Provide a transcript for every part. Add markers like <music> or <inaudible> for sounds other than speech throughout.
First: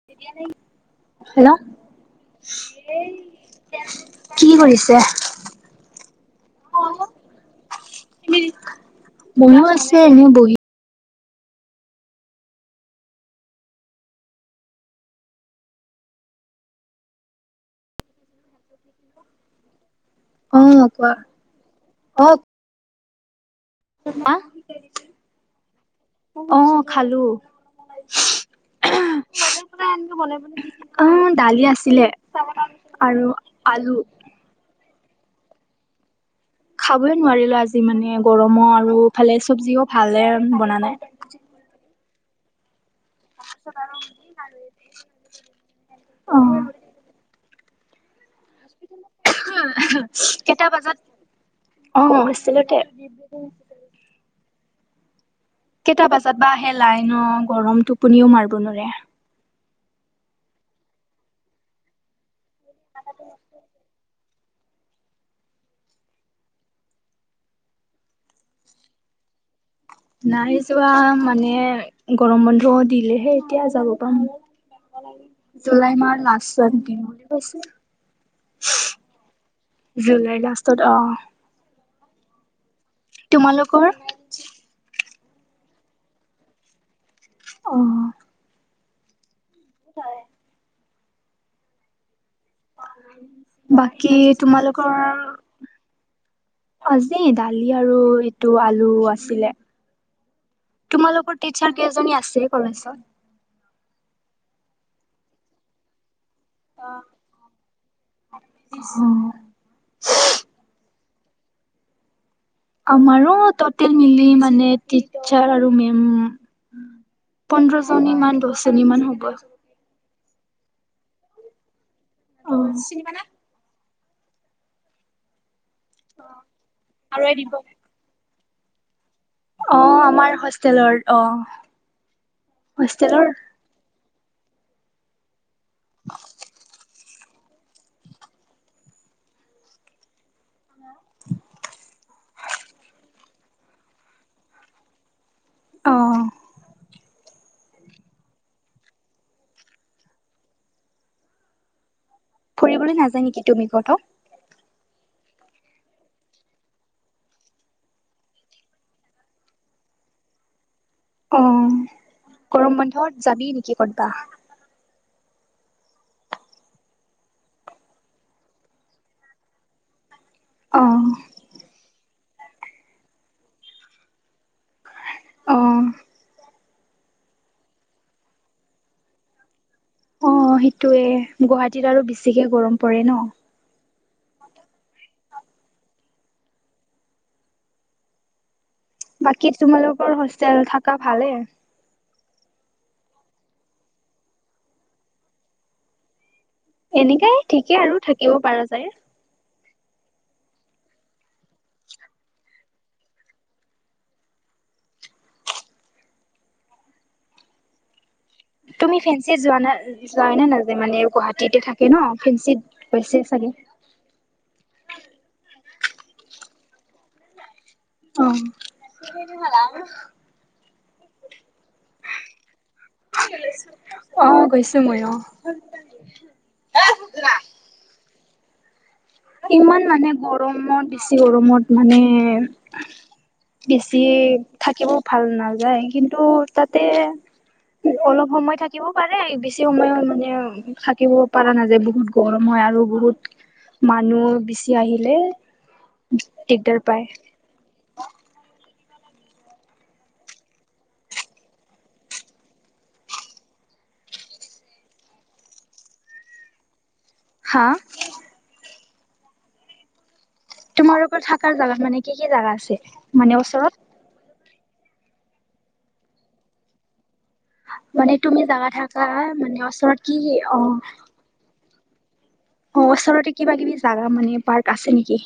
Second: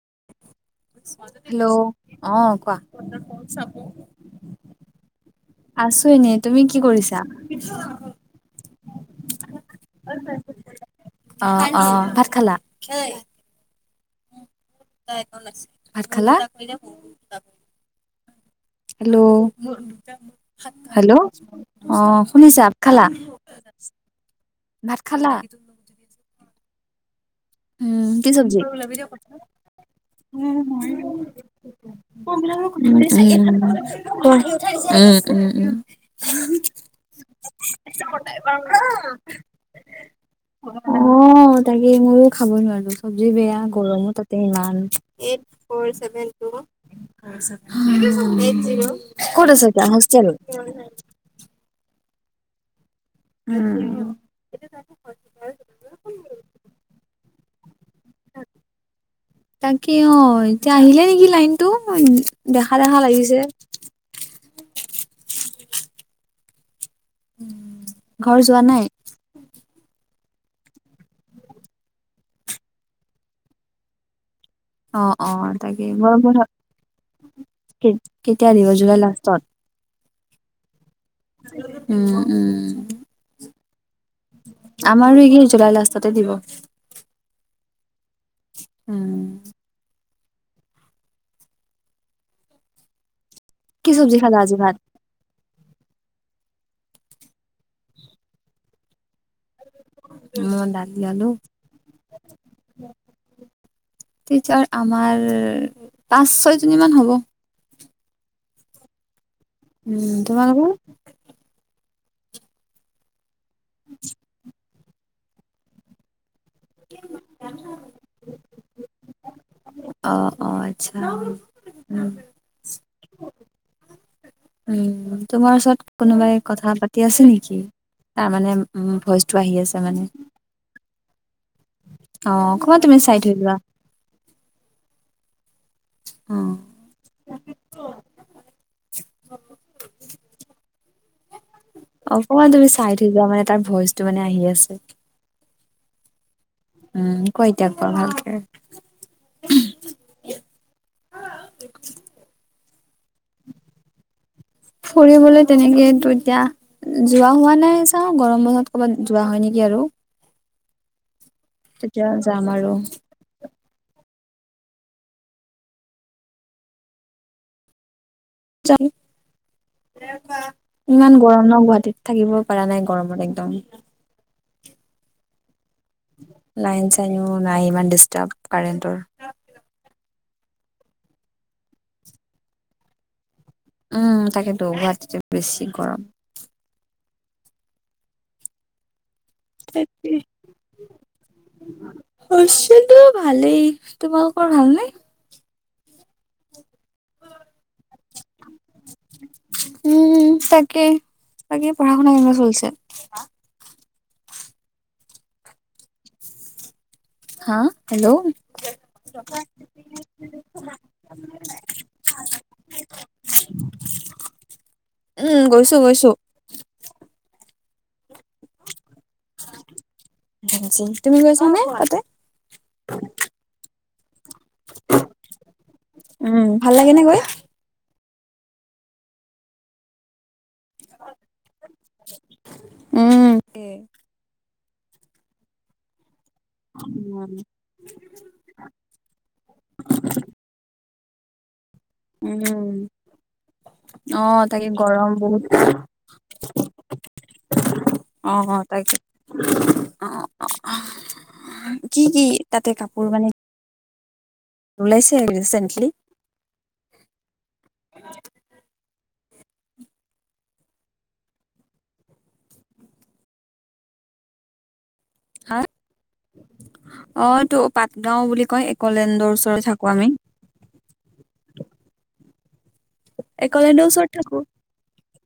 <unintelligible> Hello অ কোৱা hello কি কৰিছে আছো এনে তুমি কি কৰিছা বনাও আছে এনে বহি অ' অ' ভাত খালাঁ? ভাত খালাঁ? হেল্ল' অ কোৱা হেল্ল' অ' শুনিছা? ভাত খালা? ভাত খালা? অ' খালো উম কি চবজি উম উম অ দালি আছিলে কোৱা আৰু আলু উম উম উম খাবই নোৱাৰিলোঁ আজি মানে গৰমো আৰু ফালে চব্জিও ভালে বনা অ নাই তাকে মইয়ো খাব নোৱাৰো চবজি বেয়া গৰমো তাতে ইমান এইট ফৰ চেভেন অ টু এইট জিৰ কত আছে এতিয়া হোষ্টেল কেইটা বজাত অ অ হোষ্টেলতে উম কেইটা বজাত বা আহে লাইন অ গৰমটো টোপনিও মাৰিব নোৱাৰে তাকে অ এতিয়া আহিলে নিকি লাইনটো দেখা দেখা লাগিছে ঘৰ যোৱা নাই? নাই যোৱা মানে, গৰম বন্ধও দিলেহে এতিয়া যাব পাম। অ অ তাকে জুলাই গৰম মাহৰ বন্ধ লাষ্টত দিম বুলি কেতিয়া দিব কৈছে। জুলাই লাষ্টত জুলাই লাষ্টত অ'। উম, উম। তোমালোকৰ? আমাৰো একেই জুলাই লাষ্টতে দিব। অ'। উম। হয়। কি বাকী, চব্জি খালা আজি ভাত তোমালোকৰ আজি দালি আৰু এইটো আলু আছিলে। মই দালি আলু তোমালোকৰ টিচাৰ কেইজনী আছে কলেজত? টিচাৰ আমাৰ পাঁচ ছয়জনী মান হ'ব। উম। উম, তোমালোকৰ? আমাৰো টটেল মিলি মানে টিচাৰ আৰু মেম পোন্ধৰ জনী মান, দহ জনী মান হ'ব। অ', অ', আচ্ছা উম। অ', চিনি পালা? উম। তোমাৰ ওচৰত কোনোবাই কথা পাতি আছে নেকি? তাৰ মানে উম, ভইচ আহি অ আছে মানে। আমাৰ হোষ্টেলৰ অ অহ, অকমান তুমি হোষ্টেলৰ চাইড হৈ লোৱা। অ'। <inaudible> অকমান তুমি চাইড থৈ লোৱা মানে তাৰ ভইচটো মানে আহি আছে। অ'। উম, কোৱা এতিয়া কোৱা ভালকে। ফুৰিবলৈ নাযায় নেকি তুমি ক'তো? ফুৰিবলৈ তেনেকেইটো এতিয়া যোৱা হোৱা নাই চাওঁ গৰম বন্ধত ক'ৰবাত যোৱা হয়, নেকি আৰু! অ', তেতিয়া যাম আৰু গৰম বন্ধত যাবি নেকি ক'তবা? <unintelligible> অ ইমান গৰম ন' গুৱাহাটীত? থাকিব পৰা নাই গৰমত একদম। অ'। লাইন চাইনো নাই, ইমান ডিষ্টাৰ্ব কাৰেণ্টৰ। অ', সেইটোয়ে গুৱাহাটীত আৰু বেছিকে গৰম পৰে ন'! উম, তাকেতো গুৱাহাটীত বেছি গৰম। বাকী তাকে, তোমালোকৰ হোষ্টেল থকা ভালে? হোষ্টেলটো ভালেই, তোমালোকৰ ভালনে? এনেকাই ঠিকে আৰু থাকিব পাৰা যায়। উম, তাকে। বাকী পঢ়া শুনা কেনেকুৱা চলিছে? হেল্লৌ'! তুমি ফেনশ্বি যোৱা নে? যাই নে নেযায় মানে গুৱাহাটীতে থাকে ন' ফেঞ্চিত গৈছে চাগে! উম, গৈছোঁ, গৈছোঁ। অ <unintelligible> তুমি গৈছা নে তাতে অ গৈছো মইয়ো উম ভাল লাগে নে গৈ ইমান মানে গৰমত দিছে গৰমত মানে উম। বেছিয়ে থাকিব ভাল নাযায় কিন্তু তাতে উম। অলপ সময় থাকিবও পাৰে বেছি সময় মানে থাকিব পাৰা নাযায় বহুত গৰম হয় উম, আৰু বহুত অ মানুহ তাকে বেছি আহিলে গৰম বহুত দিগদাৰ পায় অ অ তাকে অ কি কি তাতে কাপোৰ মানে ওলাইছে আৰু ৰিচেন্টলি হা তোমাৰোকৰ থাকা জাগাত মানে কি কি জাগা আছে মানে ওচৰত হা অ এটো মানে পাতগাও তুমি বুলি কয় জাগা থাকা একলেণ্ডৰ মানে ওচৰ থাকো ওচৰত আমি কি কি অ অ ওচৰতে কিবা কিবি একলেণ্ডৰ ওচৰত জাগা থাকো মানে পাৰ্ক আছে নিকি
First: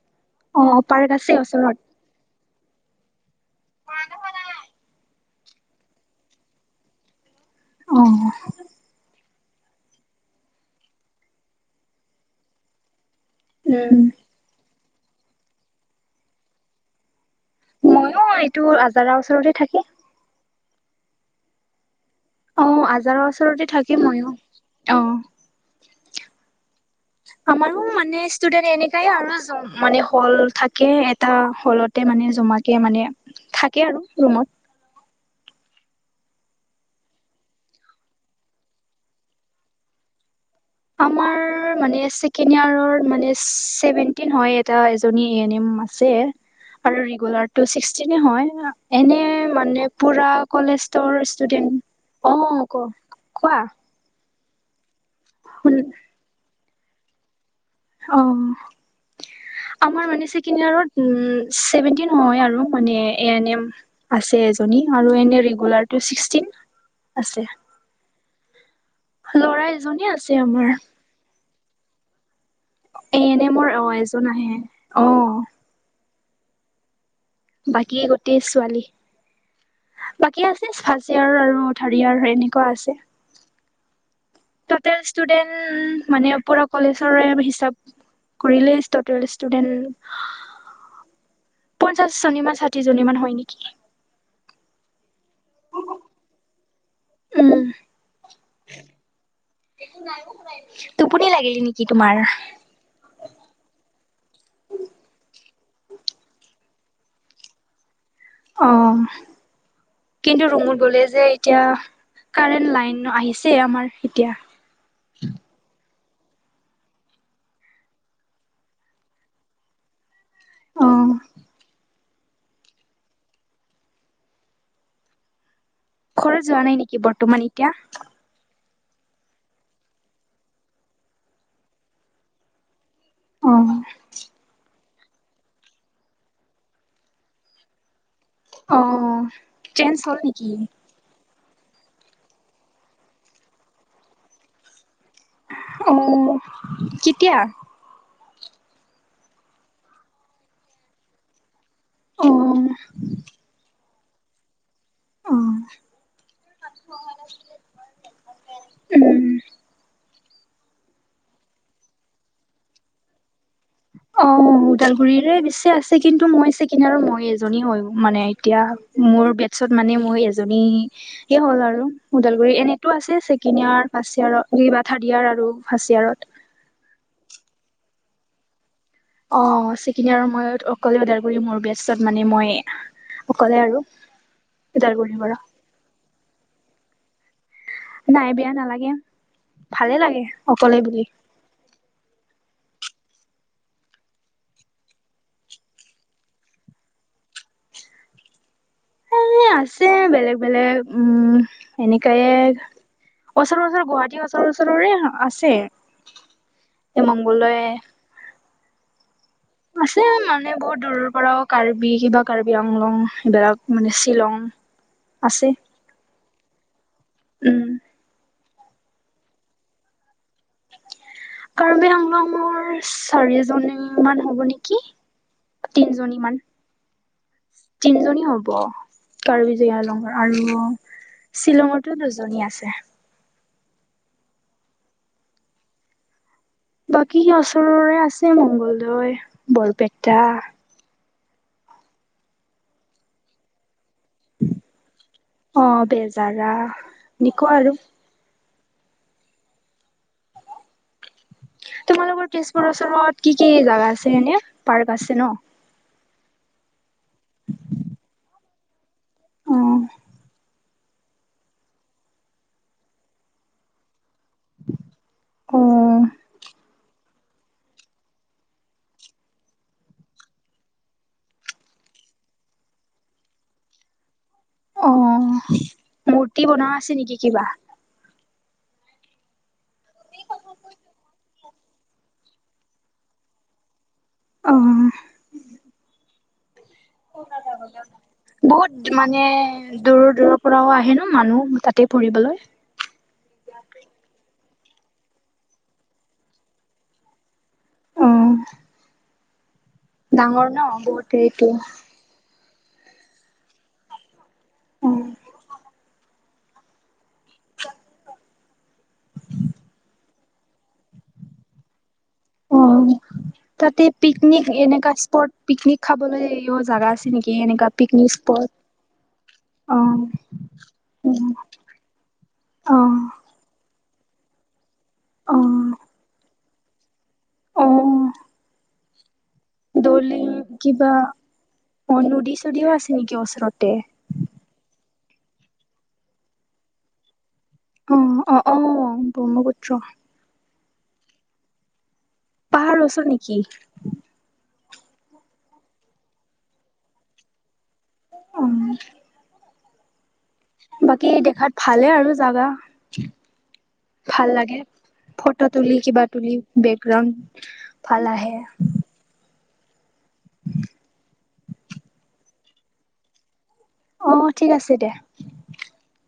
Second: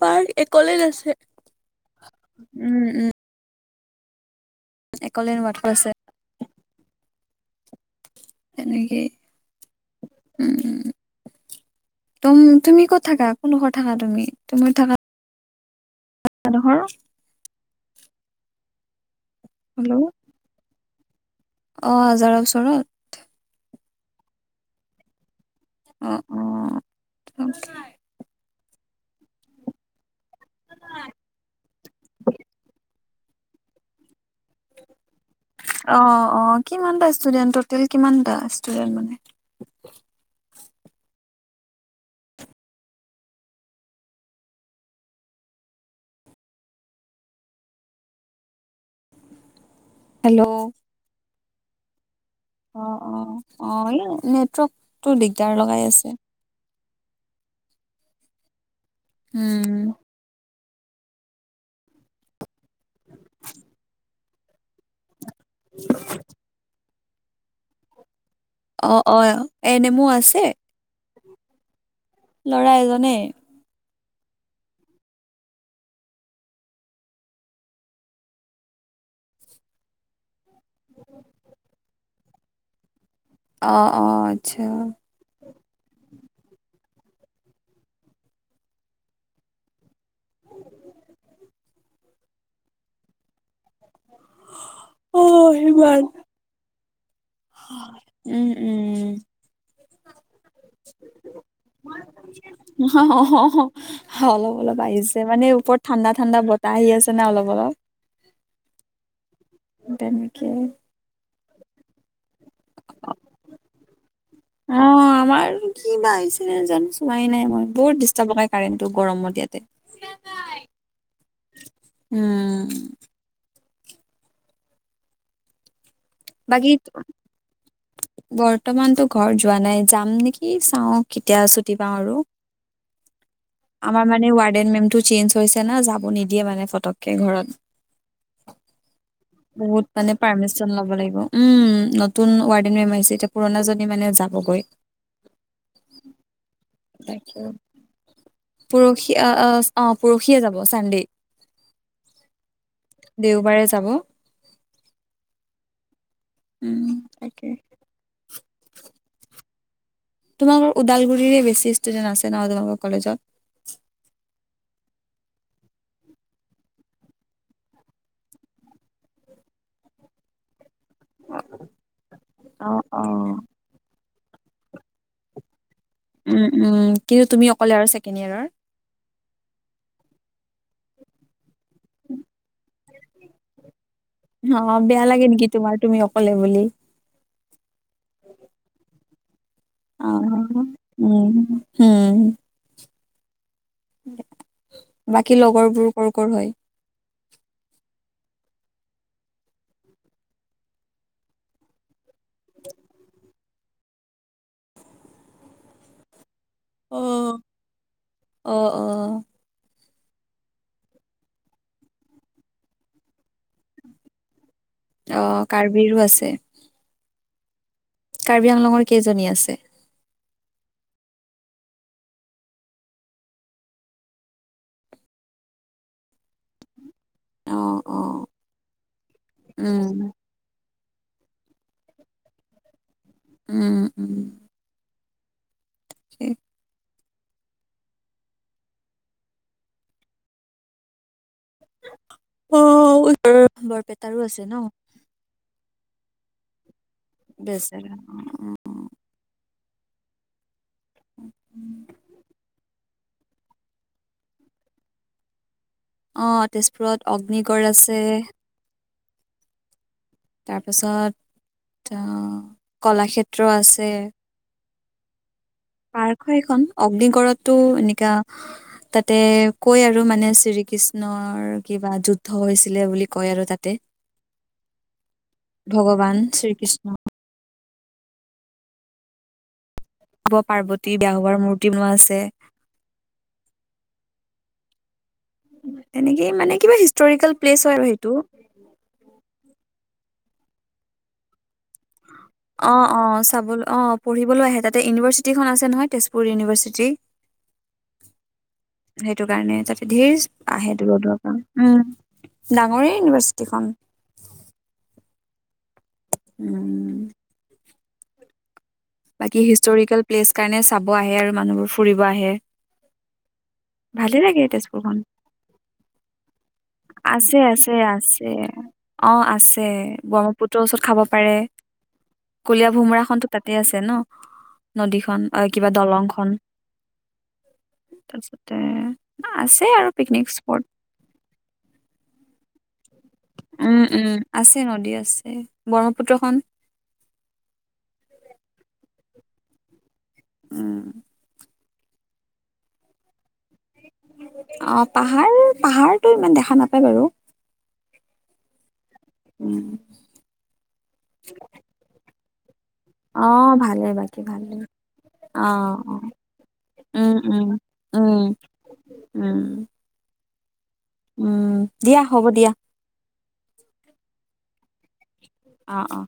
পাৰ্ক অ একলেণ্ড পাৰ্ক আছে ওচৰত উম উম একলেন ওৱাকটো আছে অ এনেকে উম উম তুম তুমি ক'ত থাকা কোন ডখত থাকা উম তুমি তুমি থাকাত গা ডখৰ মইয়ো এইটো আজাৰা ওচৰৰে হেল্লৌ' অ আজাৰা অ আজাৰৰ ওচৰতে থাকিম ময়ো অ অ' অ'। আমাৰো মানে ষ্টুডেন্ট এনেকাই আৰু মানে হল থাকে এটা হলতে মানে জমাকে মানে থাকে আৰু ৰুমত অ অ কিমানটা ষ্টুডেন্ট টোটেল কিমানটা ষ্টুডেণ্ট মানে আমাৰ মানে ছেকেণ্ড ইয়াৰ মানে চেভেনটিন হয় এটা এজনী এন এম আছে আৰু ৰেগুলাৰটো চিক্সটিনে হয় এনে মানে পুৰা হেল্ল' অ কলেস্তৰ ষ্টুডেন্ট অ ক অ অ কোৱা অ এই নেটৱৰ্কটো দিগদাৰ শুন লগাই আছে অ উম আমাৰ মান ছেকেণ্ড ইয়াৰত উম ছেভেনটিন হয় আৰু মানে এ এন এম আছে এজনী আৰু এনে ৰেগুলাৰ টো চিক্সটিন আছে অ অ লৰা এজনী আছে আমাৰ ল'ৰা এজনে এ এন এমৰ অ এজন আহে অ বাকী গোটেই ছোৱালী বাকী আছে চাষ্ট ইয়াৰৰ আৰু ঠাৰিয়াৰ এনেকুৱা আছে অ অ আচ্ছা ষ্টুডেণ্ট মানে পুৰা কলেজৰে হিচাপ কৰিলে ষ্টুটেল ষ্টুডেণ্ট <unintelligible> পঞ্চাশজনীমান, ষাঠিজনীমান হয় নেকি। অ', সিমান। উম উম উম। টোপনি লাগিলে নেকি তোমাৰ? অ' অলপ অলপ আহিছে, মানে ওপৰত ঠাণ্ডা ঠাণ্ডা বতাহ আহি আছে না অলপ অলপ। অ', তেনেকে কিন্তু ৰুমত গ'লে যে এতিয়া, কাৰেণ্ট লাইন-আহিছে আমাৰ এতিয়া। অ আমাৰ কি বা আহিছিলে জানো চোৱাই নাই মই, বহুত ডিষ্টাৰ্ব লগাই কাৰেণ্টটো গৰমত ইয়াতে। অ'। উম। ঘৰ যোৱা নাই বাকী নেকি বৰ্তমান এতিয়া? বৰ্তমানতো ঘৰ যোৱা নাই, যাম নেকি চাওঁ কেতিয়া ছুটি পাওঁ আৰু। অ আমাৰ মানে ৱাৰডেন মেমটো চেঞ্জ হৈছে না, যাব নিদিয়ে মানে ফটককে ঘৰত। অ চেঞ্জ বহুত হ'ল মানে নেকি পাৰ্মিচন ল'ব লাগিব। উম, নতুন ৱাৰডেন মেম আহিছে, এতিয়া পুৰণাজনী মানে যাবগৈ। অ', কেতিয়া? পৰশি আ-আ, অ' পৰশিয়ে যাব, চানডে। অ'। দেওবাৰে যাব। অ', উম তাকে উম। তোমালোকৰ ওদালগুৰিৰে বেছি ষ্টুডেণ্ট আছে ন, তোমালোকৰ কলেজত? অ', ওদালগুৰিৰে বেছি আছে, কিন্তু মই চেকেণ্ড ইয়েৰৰ মই এজনী হয়, মানে এতিয়া মোৰ বেটছত মানে মই এজনী সেয়ে হ'ল আৰু ওদালগুৰি, অ এন এইটো অ আছে চেকেণ্ডইয়াৰ ফাৰ্ষ্ট ইয়েৰত <unintelligible> থাৰ্ড ইয়েৰ আৰু ফাৰ্ষ্ট ইয়েৰত। উম উম, কিন্তু তুমি অকলে আৰু ছেকেণ্ড ইয়াৰৰ? অ', চেকেণ্ড ইয়াৰৰ আৰু মই অকলে ওদালগুৰি মোৰ বেট পিছত মানে মই অকলে আৰু অ বেয়া ওদালগুৰিৰ লাগে পৰা। নেকি তোমাৰ তুমি অকলে বুলি নাই বেয়া নালাগে ভালে লাগে অ', অকলে বুলি। উম, উম। বাকী লগৰবোৰ ক'ৰ ক'ৰ হয়? এ আছে বেলেগ বেলেগ, উম, এনেকাইয়ে ওচৰৰ-ওচৰৰ গুৱাহাটী ওচৰ-ওচৰৰে আছে, অ মংগলদৈ অ' অ'। আছে মানে বহুত দূৰৰ পৰাও, কাৰ্বি কিবা কাৰ্বি আংলং, এইবিলাক মানে শ্বিলং অ', আছে কাৰ্বিৰো আছে? উম। কাৰ্বি আংলঙৰ কেইজনী আছে? কাৰ্বি-আংলঙৰ চাৰিজনী মান হ'ব নেকি। তিনিজনীমান অ অ তিনিজনী হ'ব কাৰ্বি উম যে-আংলঙৰ। আৰু শ্বিলঙৰতো দুজনী আছে। উম উম। <inaudible> বাকী ওচৰৰে আছে মংগলদৈ, বৰপেটা। অ', <unintelligible> বৰপেটাৰো আছে ন? অ', বেজাৰা এনেকুৱা আৰু। বেচেৰা অ <inaudible> তোমালোকৰ তেজপুৰৰ ওচৰত কি, কি জাগা আছে এনে পাৰ্ক আছে ন'? অ', তেজপুৰত অগ্নিগড় আছে। অ', তাৰপাছত অ', কলাক্ষেত্ৰ আছে। <inaudible> কেইখন, অগ্নিগড়তটো এনেকা তাতে কয় আৰু মানে শ্ৰীকৃষ্ণৰ কিবা যুদ্ধ হৈছিলে বুলি, কয় আৰু তাতে। অ', ভগৱান মূৰ্তি বনোৱা শ্ৰীকৃষ্ণ আছে কিবা? শিৱ-পাৰ্বতী <unintelligible> মূৰ্তি বনোৱা আছে। উম। এনেকেই মানে কিবা হিষ্টৰিকেল প্লেচ হয়, আৰু সেইটো। বহুত মানে দূৰৰ, দূৰৰ পৰাও আহে ন' মানুহ তাতে ফুৰিবলৈ? অ', অ', চাবলৈ অ', পঢ়িবলৈ আহে তাতে ইউনিভাৰ্চিটি এখন আছে নহয়, তেজপুৰ ইউনিভাৰ্চিটি। উম। সেইটো কাৰণে, তাতে ঢেৰ ষ্ট আহে দূৰ দূৰৰ পা। এইটো উম, ডাঙৰেই ইউনিভাৰ্চিটিখন। উম। <inaudible> বাকী হিষ্টৰিকেল প্লেচ কাৰণে, চাব আহে আৰু মানুহবোৰ ফুৰিব আহে। অ'। তাতে ভালে লাগে পিকনিক এনেকা তেজপুৰখন স্পট, পিকনিক খাবলৈও জাগা আছে নেকি, এনেকা আছে পিকনিক আছে স্পট? অ', আছে। অ', ব্ৰহ্মপুত্ৰৰ ওচৰত খাব পাৰে। কলিয়া ভোমোৰা অ', খনতো তাতে আছে ন' নদীখন অ', কিবা দলংখন। তাৰপিছতে আছে আৰু দলিং পিকনিক স্পট কিবা অ', নদী চদীও আছে। নেকি ওচৰতে? উম, উম, আছে নদী আছে, ব্ৰহ্মপুত্ৰখন অ', অ', ব্ৰহ্মপুত্ৰখন। উম। পাহাৰ ওচৰ নেকি? অ', পাহাৰ, পাহাৰটো ইমান দেখা নেপায় বাৰু। অ'। উম। বাকী, দেখাত ভালে আৰু জাগা! অ', ভালেই বাকী ভাল লাগে। ভালেই। ফটো তুলি, কিবা তুলি উম বেকগ্ৰাউণ্ড উম ভাল উম আহে। উম। উম, দিয়া হ'ব দিয়া। অ', ঠিক আছে দিয়া। অ', অ'।